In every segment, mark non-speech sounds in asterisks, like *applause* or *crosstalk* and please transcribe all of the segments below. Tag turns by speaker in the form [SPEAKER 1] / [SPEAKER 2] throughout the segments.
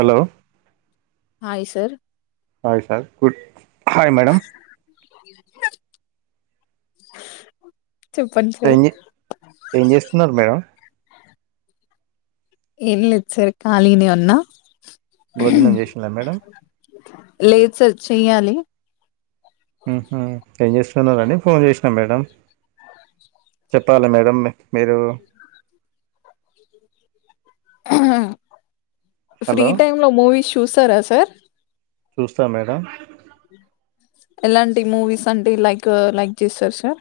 [SPEAKER 1] Hello
[SPEAKER 2] hi sir
[SPEAKER 1] hi sir good hi madam.
[SPEAKER 2] చెప్పండి sir
[SPEAKER 1] ఏం చే ఏం చేస్తున్నారు మేడం
[SPEAKER 2] ఏం లేదుసార్ కాళిగనే ఉన్నా
[SPEAKER 1] భోజనం చేసిల్ల మేడం
[SPEAKER 2] లేదు సార్ చెయ్యాలి.
[SPEAKER 1] ఊహు ఏం చేస్తున్నారని ఫోన్ చేసినాం మేడం చెప్పాలి మేడం మీరు
[SPEAKER 2] ఆ ఫ్రీ
[SPEAKER 1] హలో
[SPEAKER 2] టైమ్ లో మూవీస్ చూస్తారా సార్
[SPEAKER 1] చూస్తా మేడం
[SPEAKER 2] ఎలాంటి మూవీస్ అంటే లైక్ లైక్ చేస్తారు సార్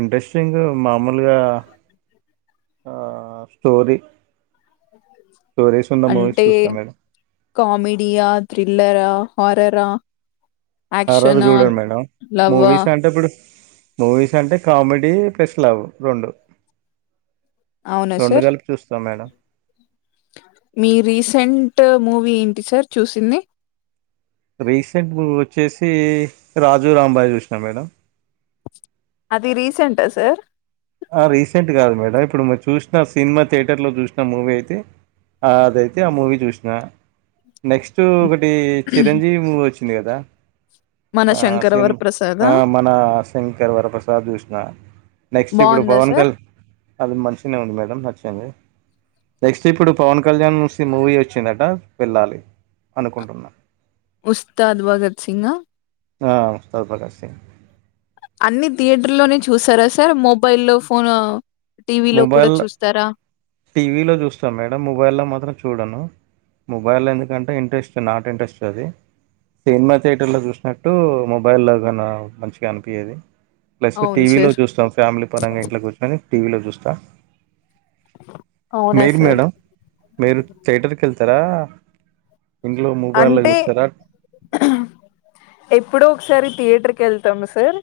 [SPEAKER 1] ఇంట్రెస్టింగ్ మామూలుగా ఆ స్టోరీ స్టోరీస్ ఉన్న మూవీస్
[SPEAKER 2] అంటే
[SPEAKER 1] చూస్తాం మేడం
[SPEAKER 2] కామెడియా థ్రిల్లరా హార్రరా
[SPEAKER 1] హార్రర్ చూడన్ మేడం మూవీస్ అంటే ఇప్పుడు మూవీస్ అంటే కామెడీ స్పెషలవు రెండు.
[SPEAKER 2] అవునా
[SPEAKER 1] రెండు
[SPEAKER 2] సార్
[SPEAKER 1] కలిపి చూస్తాం మేడం
[SPEAKER 2] మీ రీసెంట్ ట్ మూవీ ఏంటి సార్ చూసింది
[SPEAKER 1] రీసెంట్ వచ్చేసి రాజు రాంబాయ చూసినా మేడం
[SPEAKER 2] అది రీసెంంటా సార్
[SPEAKER 1] రీసెంట్ కాదు మేడం ఇప్పుడు చూసిన సినిమా థియేటర్లో చూసిన మూవీ అయితే అదైతే ఆ మూవీ చూసిన నెక్స్ట్ ఒకటి చిరంజీవి మ వచ్చి లేదా
[SPEAKER 2] మన శంకరవర్ ప్రసాదా
[SPEAKER 1] మన శంకర్ వరప్రసాద్ కృష్ణ న ఇప్పుడు
[SPEAKER 2] బాగుందా
[SPEAKER 1] పవన్
[SPEAKER 2] సార్
[SPEAKER 1] కల్ అది మంచిగనే ఉంది మేడం నచ్చింది. నెక్స్ట్ ఇప్పుడు పవన్ కళ్యాణ్స్ మూవీ వచ్చిందట వెళ్ళాలి అనుకుంటున్నాను
[SPEAKER 2] ఉస్తాద్ భగత్ సింగా
[SPEAKER 1] ఆ ఉస్తాద్ భగత్ సింగ్
[SPEAKER 2] అన్ని థియేటర్ లోనే చూసారా సార్ మొబైల్లో ఫోన్ టీవీలో కూడా
[SPEAKER 1] మొబైల్
[SPEAKER 2] చూస్తారా
[SPEAKER 1] టీవీలో చూస్తాం మేడం మొబైల్ లో మాత్రం చూడను మొబైల్లో ఎందుకంటే ఇంట్రెస్ట్ నాట్ ఇంట్రెస్ట్ అది, సినిమా థియేటర్లో చూసినట్టు మొబైల్లోగా మంచిగా అనిపియది ప్లస్
[SPEAKER 2] అవును
[SPEAKER 1] టీవీలో
[SPEAKER 2] సార్
[SPEAKER 1] చూస్తాం ఫ్యామిలీ పరంగా ఇంట్లో కూర్చుొని టీవిలో క్క
[SPEAKER 2] అవునా
[SPEAKER 1] మీరు
[SPEAKER 2] సార్
[SPEAKER 1] మేడం మీరు థియటర్కి వెళ్తారా ఇంట్లో మొబైల్లో
[SPEAKER 2] అంటే
[SPEAKER 1] చూస్తారా
[SPEAKER 2] ఎప్పుడ్ ో ఒకసారి థియేటర్ కి వెళ్తాము సార్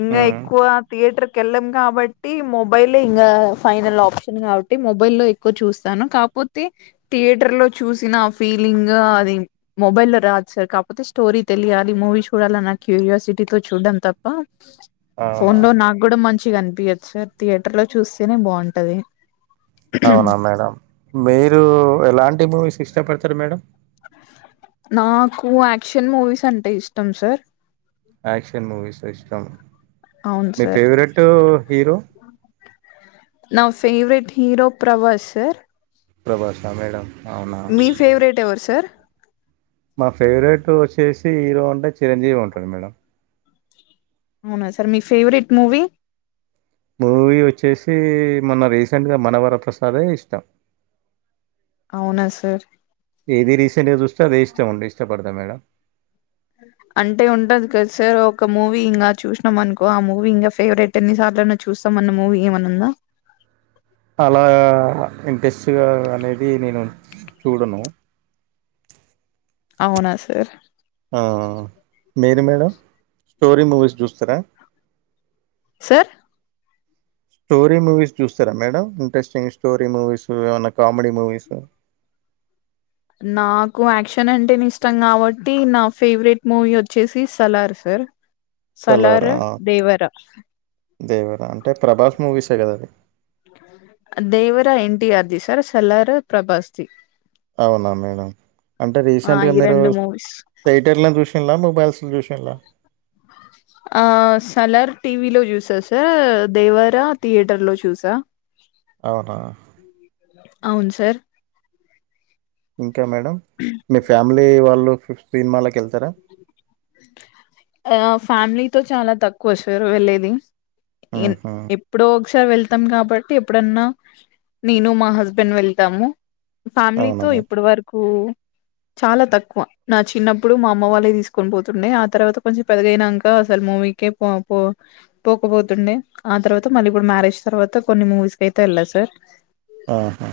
[SPEAKER 2] ఇంగ
[SPEAKER 1] మ్మ్
[SPEAKER 2] ఎక్కువ థియేటర్ ెళ్ళం కాబట్టి మొబైలే ఇంకా ఫైనల్ ఆప్షన్ కాబట్టి మొబైల్ లో ఎక్కువ చూస్తాను, కాపోతే థియేటర్ లో చూసిన ఫీ లింగ్ అది మొబైల్ లో రాదు సార్ కాకపోతే, స్టోరీ తెలియాలి మూవీ చూడాల నా క్యూరియాసిటీతో చూడ్డం తప్ప
[SPEAKER 1] అవునా
[SPEAKER 2] ఫోన్ లో నాకు కూడా మంచిగాం పిహెచ్ఆర్ థియేటర్ లో చూసినే బాగుంటది
[SPEAKER 1] అవునా మేడం మీరు ఎలాంటి మూవీస్ ఇ కష్టపడతారు మేడం
[SPEAKER 2] నాకు యాక్షన్ మూవీస్ అంటే ఇష్టం సార్
[SPEAKER 1] క్షన్ మూవీస్చ్ చ
[SPEAKER 2] అవును
[SPEAKER 1] మీ
[SPEAKER 2] సార్
[SPEAKER 1] ఫేవరెట్ హీరో
[SPEAKER 2] నా ఫేవరెట్ హీరో ప్రభాస్ సార్
[SPEAKER 1] ప్రభాష మేడంమ్
[SPEAKER 2] మీ ఫేవరెట్ ఎవరు సార్
[SPEAKER 1] మా ఫేవరెట్ వచ్చేసి హీరో అంటే చిరంజీవి ఉంటాడు మేడం
[SPEAKER 2] అవునా సార్ మీ ఫేవరెట్ మూవీ
[SPEAKER 1] మూవీ వచ్చేసి మొన్న రీసెంట్గా మనవరప్రసాదే ఇష్టం
[SPEAKER 2] అవునా సార్
[SPEAKER 1] ఏది రీసెంట్గా చూస్తే అదే ఇష్టంముండే ఇష్టపడు గా మేడం
[SPEAKER 2] అంటే ఉంటది కద సార్ ఒక మూవీ ఇంగా చూసినం అనుకో ఆ మూవీ ఇంగా ఫేవరెట్ ఎన్నిసార్లైనా చూస్తామన్న మూవీ ఏమన్న ఉందా
[SPEAKER 1] ఇంట్రెస్ట్ గా అనేది నేను చూడను
[SPEAKER 2] అవునా సార్
[SPEAKER 1] ఆ మీరు మేడం స్టోరీ మూవీస్ చూస్తరా
[SPEAKER 2] సార్
[SPEAKER 1] స్టోరీ మూవీస్ చూస్తరా మేడం ఇంట్రెస్టింగ్ స్టోరీ మూవీస్ ఏమన్నా కామెడీ మూవీస్
[SPEAKER 2] నాకు యాక్షన్ అంటేనే ఇష్టం కాబట్టి నా ఫేవరెట్ మూవీ వచ్చేసి సలార్ సార్ సలార్
[SPEAKER 1] సలారా
[SPEAKER 2] దేవరా
[SPEAKER 1] దేవరా అంటే ప్రభాస్ మూవీసే కదా అది
[SPEAKER 2] దేవరా ఎన్టీఆర్ది సార్స్ సలార్ ప్రభాస్ ది
[SPEAKER 1] అవునా మేడం అంటే
[SPEAKER 2] ఆ,
[SPEAKER 1] రీసెంట్ గా
[SPEAKER 2] ఈ
[SPEAKER 1] మీరు
[SPEAKER 2] రెండు మూవీస్
[SPEAKER 1] థియేటర్ ల చూసిల్లా మొబైల్స్ ల చూసి కెళ్ళ
[SPEAKER 2] ఆ సలార్ టీవీలో చూసా సార్ దేవరా థియేటర్ లో చూసా
[SPEAKER 1] అవునా
[SPEAKER 2] *inaudible* అవును సార్
[SPEAKER 1] *inaudible* కే మేడం మీ ఫ్యామిలీ వాళ్ళు పీఫ్ సినిమాలకి వెళ్తరా
[SPEAKER 2] ఆ ఫ్యామిలీతో చాలా తక్కువ సార్ వెళ్లేేది ఇన్
[SPEAKER 1] ఆహా
[SPEAKER 2] ఎప్పుడోక్ ఒకసారి వెళ్తాం కాబట్టి ఎప్పుడన్నా నేను మా హస్బెండ్ వెళ్తాము
[SPEAKER 1] అవునా
[SPEAKER 2] ఫ్యామిలీతో
[SPEAKER 1] మేడం
[SPEAKER 2] ఇప్పుడు వరకు చాలా తక్కువ నా చిన్నప్పుడు మా అమ్మ వాళ్ళే తీసుకొని పోత్ తుండే ఆ తర్వాత కొంచం పెద్దగైనాంక అసలు మూవీకే పో-పో పోకపోతుండే ఆ తర్వాత మళ్ళీ ఇప్పుడు మ్యారేజ్ తర్వాత కొన్ని మూవీస్ కి అయితే వెళ్లా సార్
[SPEAKER 1] ఆహా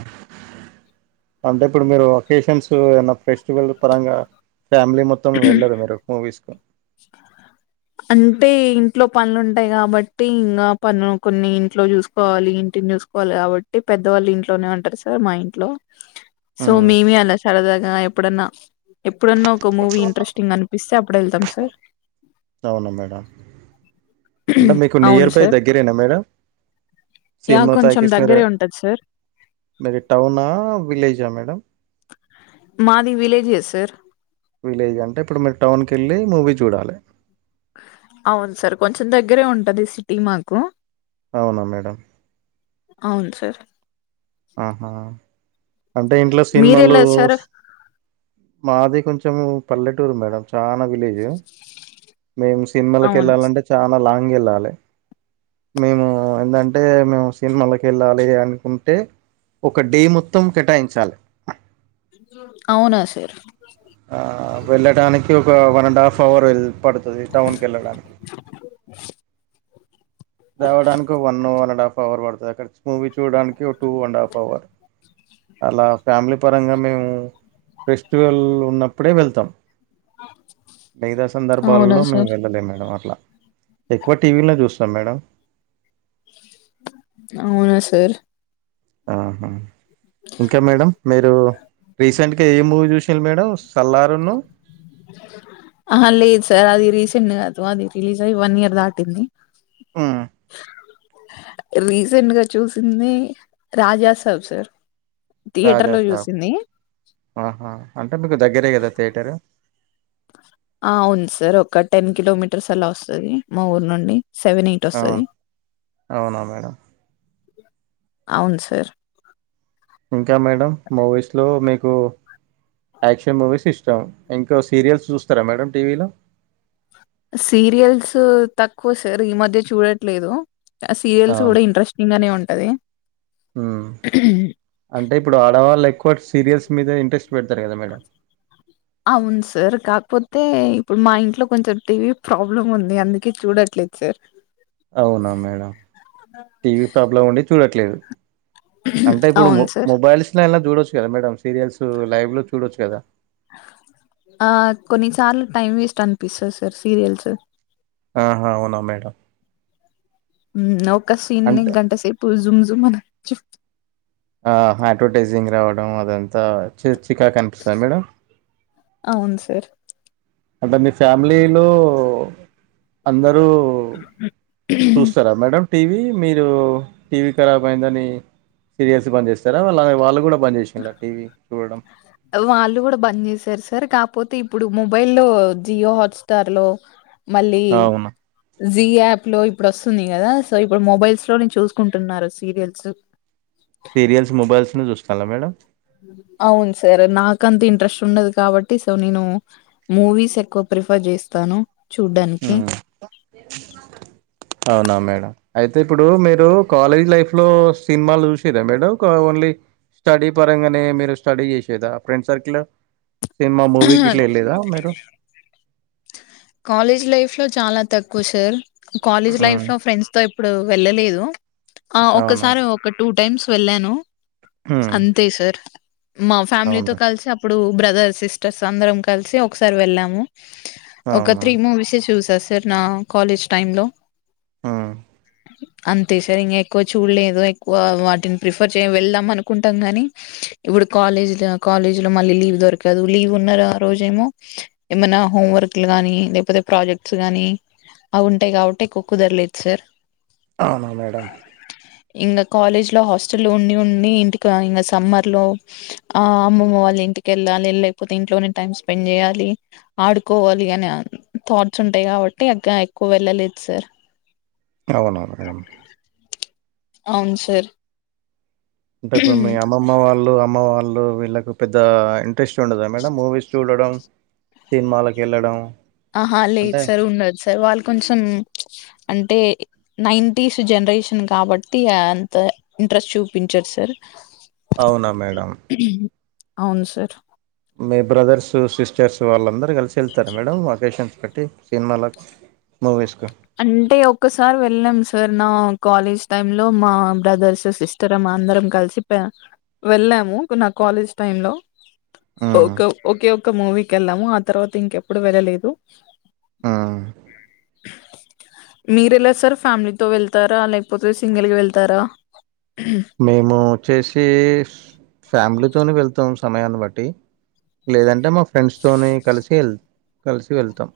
[SPEAKER 1] అంటే ఇప్పుడు మీరు అకేషన్స్ కు ఏమన్న ఫెస్టివల్ పరంగా ఫ్యామిలీ మొత్తం వెళ్ళరు మీరు మూవీస్ కు
[SPEAKER 2] అంటే ఇంట్లో పనులు ఉంటయి కాబట్టి ఇంగా పనులు కొన్ని ఇంట్లో చూసుకోవాలి ఇంటిని చూసుకోవాలి కాబట్టి పెద్దవాళ్ళు ఇంట్లోనే ఉంటరు సార్ మా ఇంట్లో సో
[SPEAKER 1] మ్మ్
[SPEAKER 2] మేమే అలా సరదాగా ఎప్పుడన్నా-ఎప్పుడన్నా ఓ కు మూవీ ఇంట్రెస్టింగ్ అను పిస్తే అప్పుడు వెళ్తాం సార్
[SPEAKER 1] అవునా మేడం అంటే మీకు
[SPEAKER 2] అవును
[SPEAKER 1] నియర్ బై
[SPEAKER 2] సార్
[SPEAKER 1] దగ్గరేనా మేడం
[SPEAKER 2] యా
[SPEAKER 1] సినిమా
[SPEAKER 2] కొంచెం
[SPEAKER 1] టాకీస్ మీర
[SPEAKER 2] దగ్గరే ఉంటది సార్
[SPEAKER 1] మీ టౌనా విలేజా మేడం
[SPEAKER 2] మాది విలేజ్ ఎ సార్
[SPEAKER 1] విలేజ్ అంటే ఇప్పుడు మీరు టౌన్ కి వెళ్ళి మూవీ చూడాలి
[SPEAKER 2] అవును సార్ కొంచెం దగ్గరే ఉంటది సిటీ మాకు
[SPEAKER 1] అవునా మేడం
[SPEAKER 2] అవును సార్
[SPEAKER 1] ఆహా అంటే ఇంట్లో సినిమాలు
[SPEAKER 2] మీరెలా సార్
[SPEAKER 1] మాది కొంచెం మచ్చ పల్లటూరు మేడం చా వలేజ్ ఎమ్ మేం సినిమల కి
[SPEAKER 2] అవునా
[SPEAKER 1] వెళ్ళాలంటే చాలా లాంగ్ ఉమ్ వెళ్ళాలే మేము ఎందంటే మేము సినిమాల కి వెళ్ళాలి అనుకుంటే ఒక డే మొత్తం కేటాయించాలి
[SPEAKER 2] అవునా సార్
[SPEAKER 1] ఆ వెళ్ళడానకి ఓ ఒక వన్ అండ్ హాఫ్ అవర్ పడుతది టౌన్కి వెళ్ళడానికి దవడానికి one no one and half పావర్ వాడతక్క మూవీ చూడడానికి ఒక టూ అండ్ హాఫ్ అవర్ అలా ఫ్యామిలీ పరంగా మేము ఫెస్టివల్ ఉన్నప్పుడే వెళ్తాం మిగతా
[SPEAKER 2] అవునా
[SPEAKER 1] సందర్భాలలో మేము
[SPEAKER 2] సార్
[SPEAKER 1] వెళ్ళలేం మేడం అట్లా ఎక్కువ టీవీ లో చూస్తాం మేడం
[SPEAKER 2] అవునా సార్
[SPEAKER 1] ఆహా ఇంకా మేడం మీరు రీసెంట్గా ఏ మూవీ చూసిన మేడం సల్లారును
[SPEAKER 2] తిం కాదు అది రిలీజ్ అయి్య వన్ ఇయర్ దాటింది
[SPEAKER 1] ఉమ్
[SPEAKER 2] రీసెంట్ గా చూసింది రాజాసాబ్ సార్
[SPEAKER 1] రాజా
[SPEAKER 2] థియేటర్‌లో
[SPEAKER 1] సాబ్
[SPEAKER 2] చూసింది.
[SPEAKER 1] ఆహా అ మీకు దగ్గరే కదా థయేటర్
[SPEAKER 2] ఆ అవున్ సార్ ఒక టెన్ కిలోమీటర్స్ అలా వస్తుంది మా ఊరు నుండి వస్తది.
[SPEAKER 1] అవున అవునా మేడం
[SPEAKER 2] అవును సార్
[SPEAKER 1] ఇకు యాక్షన్ మూవీస్ ఇష్టాం ఇంకో సీరియల్స్ చూస్తారా మేడం టీవీలో
[SPEAKER 2] సీరియల్స్ తక్కువ సార్ ఈ మధ్య చూడట్లేదు సీరియల్స్
[SPEAKER 1] అవును
[SPEAKER 2] కూడా ఇంట్రెస్టింగ్ గానే ఉంటది
[SPEAKER 1] ఉమ్ అంటే ఇప్పుడు ఆడవాళ్ళు ఎక్కువ బట్ సీరియల్స్ మీద ఇంట్రెస్ట్ పెడతారు కదా మేడం
[SPEAKER 2] అవును సార్ కా పోతే ఇప్పుడు మా ఇంట్లో కొంచెం టీవీ ప్రాబ్లమ్ ఉంది అందుకే చూడట్లేదు సార్
[SPEAKER 1] అవునా మేడం టీవీ ప్రాబ్లం ఉండి చూడట్లేదు అంటే ఇప్పుడు
[SPEAKER 2] అవును సార్.
[SPEAKER 1] మొబైల్స్ లో అయిన చూడవచ్చు కదా మేడం సీరియల్స్ లైవ్ లో చూడొచ్చు కదా
[SPEAKER 2] ఆ కొన్నిసార్లు టైం వేస్ట్ అనిపిస్తుంది సార్ సీరియల్స్
[SPEAKER 1] ఆహా అవునా మేడం
[SPEAKER 2] నౌ సీన్ నీ
[SPEAKER 1] అంటే
[SPEAKER 2] గంట సేపు *unintelligible* *unintelligible*
[SPEAKER 1] ఆ అడ్వర్టైజింగ్ రావడం అదంతా చికా క అనిపిస్తుంది మేడం
[SPEAKER 2] అవును సార్
[SPEAKER 1] అంటే మీ ఫ్యామిలీలో అందరూ చూస్తారా మేడం టీవీ మీరు టీవీ ఖరాబ్ అయిందని సీరియల్స్ బంద చేస్తారా వాళ్ళ వాళ్ళు కూడా బంద్ చేసిండ్లా టీవీ చూడడం?
[SPEAKER 2] వాళ్ళు కూడా బంద్ చేసారు సార్ కపోతే ఇప్పుడు మొబైల్ లో జియో హాట్స్టార్ లో మళ్ళీ
[SPEAKER 1] అవును.
[SPEAKER 2] జీ యాప్ లో ఇప్పుడు వస్తుంది కదా సో ఇప్పుడు మొబైల్స్ లోను చూసుకుంటున్నారు సీరియల్స్
[SPEAKER 1] సీరియల్స్ మొబైల్స్ ను చూస్తాలా మేడం
[SPEAKER 2] అవును సార్ నాకంత ఇంట్రెస్ట్ ఉండదు కాబట్టి సో నేను మూవీస్ ఎక్కువ ప్రిఫర్ చేస్తాను చూడ్డానికి
[SPEAKER 1] హ్మ్. అవునా మేడం అయితే ఇప్పుడు మీరు కాలేజ్ లైఫ్ లో సినిమాలు చూసేదా మేడం ఓన్లీ స్టడీ పరంగానే మీరు స్టడీ చేసేదా ఫ్రెండ్ సర్కిల్ సినిమా మూవీకి ఇట్లా వెళదా మీరు
[SPEAKER 2] కాలేజ్ లైఫ్ లో చాలా తక్కువ సార్ కాలేజ్ లైఫ్
[SPEAKER 1] హ్మ్.
[SPEAKER 2] ఫ్రెండ్స్ తో ఇప్పుడు వెళ్ళలేదు ఆ
[SPEAKER 1] అవునా?
[SPEAKER 2] ఒకసారి ఒక టూ టైమ్స్ వెళ్ళను
[SPEAKER 1] హ్మ్.
[SPEAKER 2] అంతే సార్ మా ఫ్యామిలీతో
[SPEAKER 1] అవును.
[SPEAKER 2] కలిసి అప్పుడు బ్రదర్స్ సిస్టర్స్ అందరం కలిసి ఒకసారి వెళ్ళాము ఒక
[SPEAKER 1] అవును.
[SPEAKER 2] త్రీ మూవీస్ చూసి సార్ నా కాలేజ్ టైమ్ లో
[SPEAKER 1] మ్మ్
[SPEAKER 2] అంతే సార్ ఇంకా ఎక్కువ చూడలేదు ఎక్కువ వాటిని ప్రిఫర్ చేయ వెళ్దాం అనుకుంటాం గాని ఇప్పుడు కాలేజీ కాలేజ్ లో మళ్ళీ లీవ్ దొరకదు లీవ్ ఉన్న ఆ రోజేమో ఏమైనా హోంవర్క్ లు గానీ లేకపోతే ప్రాజెక్ట్స్ గానీ అవి ఉంటాయి కాబట్టి ఎక్కు కుదరలేదు సార్
[SPEAKER 1] అవునా మేడం
[SPEAKER 2] ఇంకా కాలేజ్ లో హాస్టల్ ఉండి ఉండి ఇంటికి ఇం సమ్మర్ లో ఆ అమ్మమ్మ వాళ్ళ ఇంటికెళ్ళాలి లేకపోతే ఇంట్లోనే టైమ్ స్పెండ్ చేయాలి ఆడుకు కోవాలి అని థాట్స్ ఉంటాయి కాబట్టి అ ఎక్కువ వెళ్ళలేదు సార్
[SPEAKER 1] అవునా కదడం
[SPEAKER 2] అవును సార్
[SPEAKER 1] ఉంటాయి మీ అమ్మమ్మ వాళ్ళు అమ్మ వాళ్ళు వాళ్ళు వీళ్ళకి పెద్ద ఇంట్రెస్ట్ ఉండదా మేడం మూవీస్ చూడడం సినిమాలకు వెళ్ళడం
[SPEAKER 2] ఆహా లేదు సార్ ఉండదు సార్ వాళ్ళు కొంచెం అంటే నైంటిస్ జనరేషన్ కాబట్టి అంత ఇంట్రెస్ట్ చూపించారు సార్
[SPEAKER 1] అవునా మేడం
[SPEAKER 2] అవును సార్
[SPEAKER 1] మీ బ్రదర్స్ సిస్టర్స్ వాళ్ళందరూ కలిసి వెళ్తారు మేడం ఒకేషన్స్ పెట్టి సినిమాలకు మూవీస్
[SPEAKER 2] అంటే ఒసారి వెళ్ళాము సార్ నా కాలేజ్ టైమ్ లో మా బ్రదర్స్ సిస్టర్ మా అందరం కలిసి వెళ్ళాము నా కాలేజ్ టై లో
[SPEAKER 1] హ్మ్.
[SPEAKER 2] ఓక ఓకే ఒక మూవీకి వెళ్ళాము ఆ తర్వాత ఇంకెప్పుడు వెళ్ళలేదు
[SPEAKER 1] హ్మ్.
[SPEAKER 2] మీరు ఎలా సార్ ఫ్యామిలీ తో వెళ్తారా లేకపోతే సింగిల్ గా వెళ్తారా
[SPEAKER 1] మేము వచ్చేసి ఫ్యామిలీతోనే వెళ్తాం సమయాన్ని బట్టి లేదంటే మా ఫ్రెండ్స్ తోని కలిసి వెళ్ కలిసి వెళ్తాం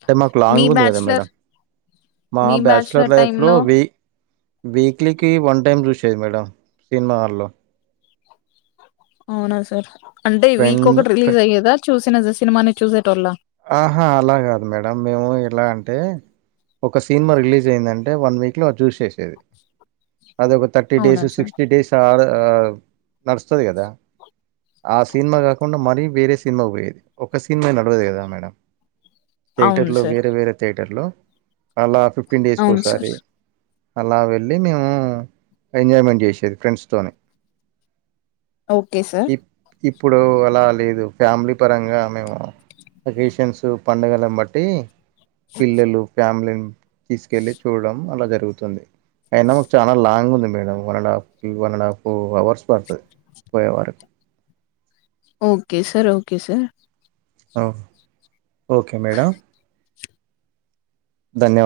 [SPEAKER 1] అంటే మాకు
[SPEAKER 2] మీ
[SPEAKER 1] లాంగ్ ఉంది కదా
[SPEAKER 2] బ్యాచలర్
[SPEAKER 1] మేడం మా
[SPEAKER 2] మీ
[SPEAKER 1] బ్యాచలర్
[SPEAKER 2] టైమ్
[SPEAKER 1] లైఫ్లో
[SPEAKER 2] లో
[SPEAKER 1] వి వీక్లీకి వన్ టైమ్ దృష్ చ్చదు మేడం సినిమా హాల్లో
[SPEAKER 2] అవునా సార్ అంటే వీక్
[SPEAKER 1] ఫ్రెండ్
[SPEAKER 2] ఒకటి రిలీజ్ అయ్యేదా చూసిన సినిమాని చూసే
[SPEAKER 1] ఆహా అలా కాదు మేడం మేము ఎలా అంటే ఒక సినిమా రిలీజ్ అయిందంటే వన్ వీక్లో అది చూస్ చేసేది అద ఒక థర్టీ
[SPEAKER 2] అవునా
[SPEAKER 1] డేస్
[SPEAKER 2] సార్
[SPEAKER 1] సిక్స్టీ డేస్ ఆ తం నడుస్తుంది కదా ఆ సినిమా కాకుండా మరీ వేరే సినిమా పోయేది ఒక సినిమా నడవదు కదా మేడం
[SPEAKER 2] అవును
[SPEAKER 1] థియేటర్లు
[SPEAKER 2] సార్
[SPEAKER 1] వేరే వేరే థియేటర్లు అలా ఫిఫ్టీన్ డేస్ కి
[SPEAKER 2] అవును సార్
[SPEAKER 1] ఒకసారి అలా వెళ్ళి మేము ఎంజాయ్మెంట్ చేసేది ఫ్రెండ్స్ తోని
[SPEAKER 2] ఓకే సార్
[SPEAKER 1] ఇప్పుడు అలా లేదు ఫ్యామిలీ పరంగా మేము అకేషన్సు పండగలని బట్టీ పిల్లలు ఫ్యామిలీని తీసుకెళ్లి చూడడం అలా జరిగి జరుగుతుంది అయినా మాకు చాలా లాంగ్ ఉంది madam one and half to one and half four hours పడుతది పోయే వరకు
[SPEAKER 2] okay sir okay sir
[SPEAKER 1] okay madam ధన్యవాద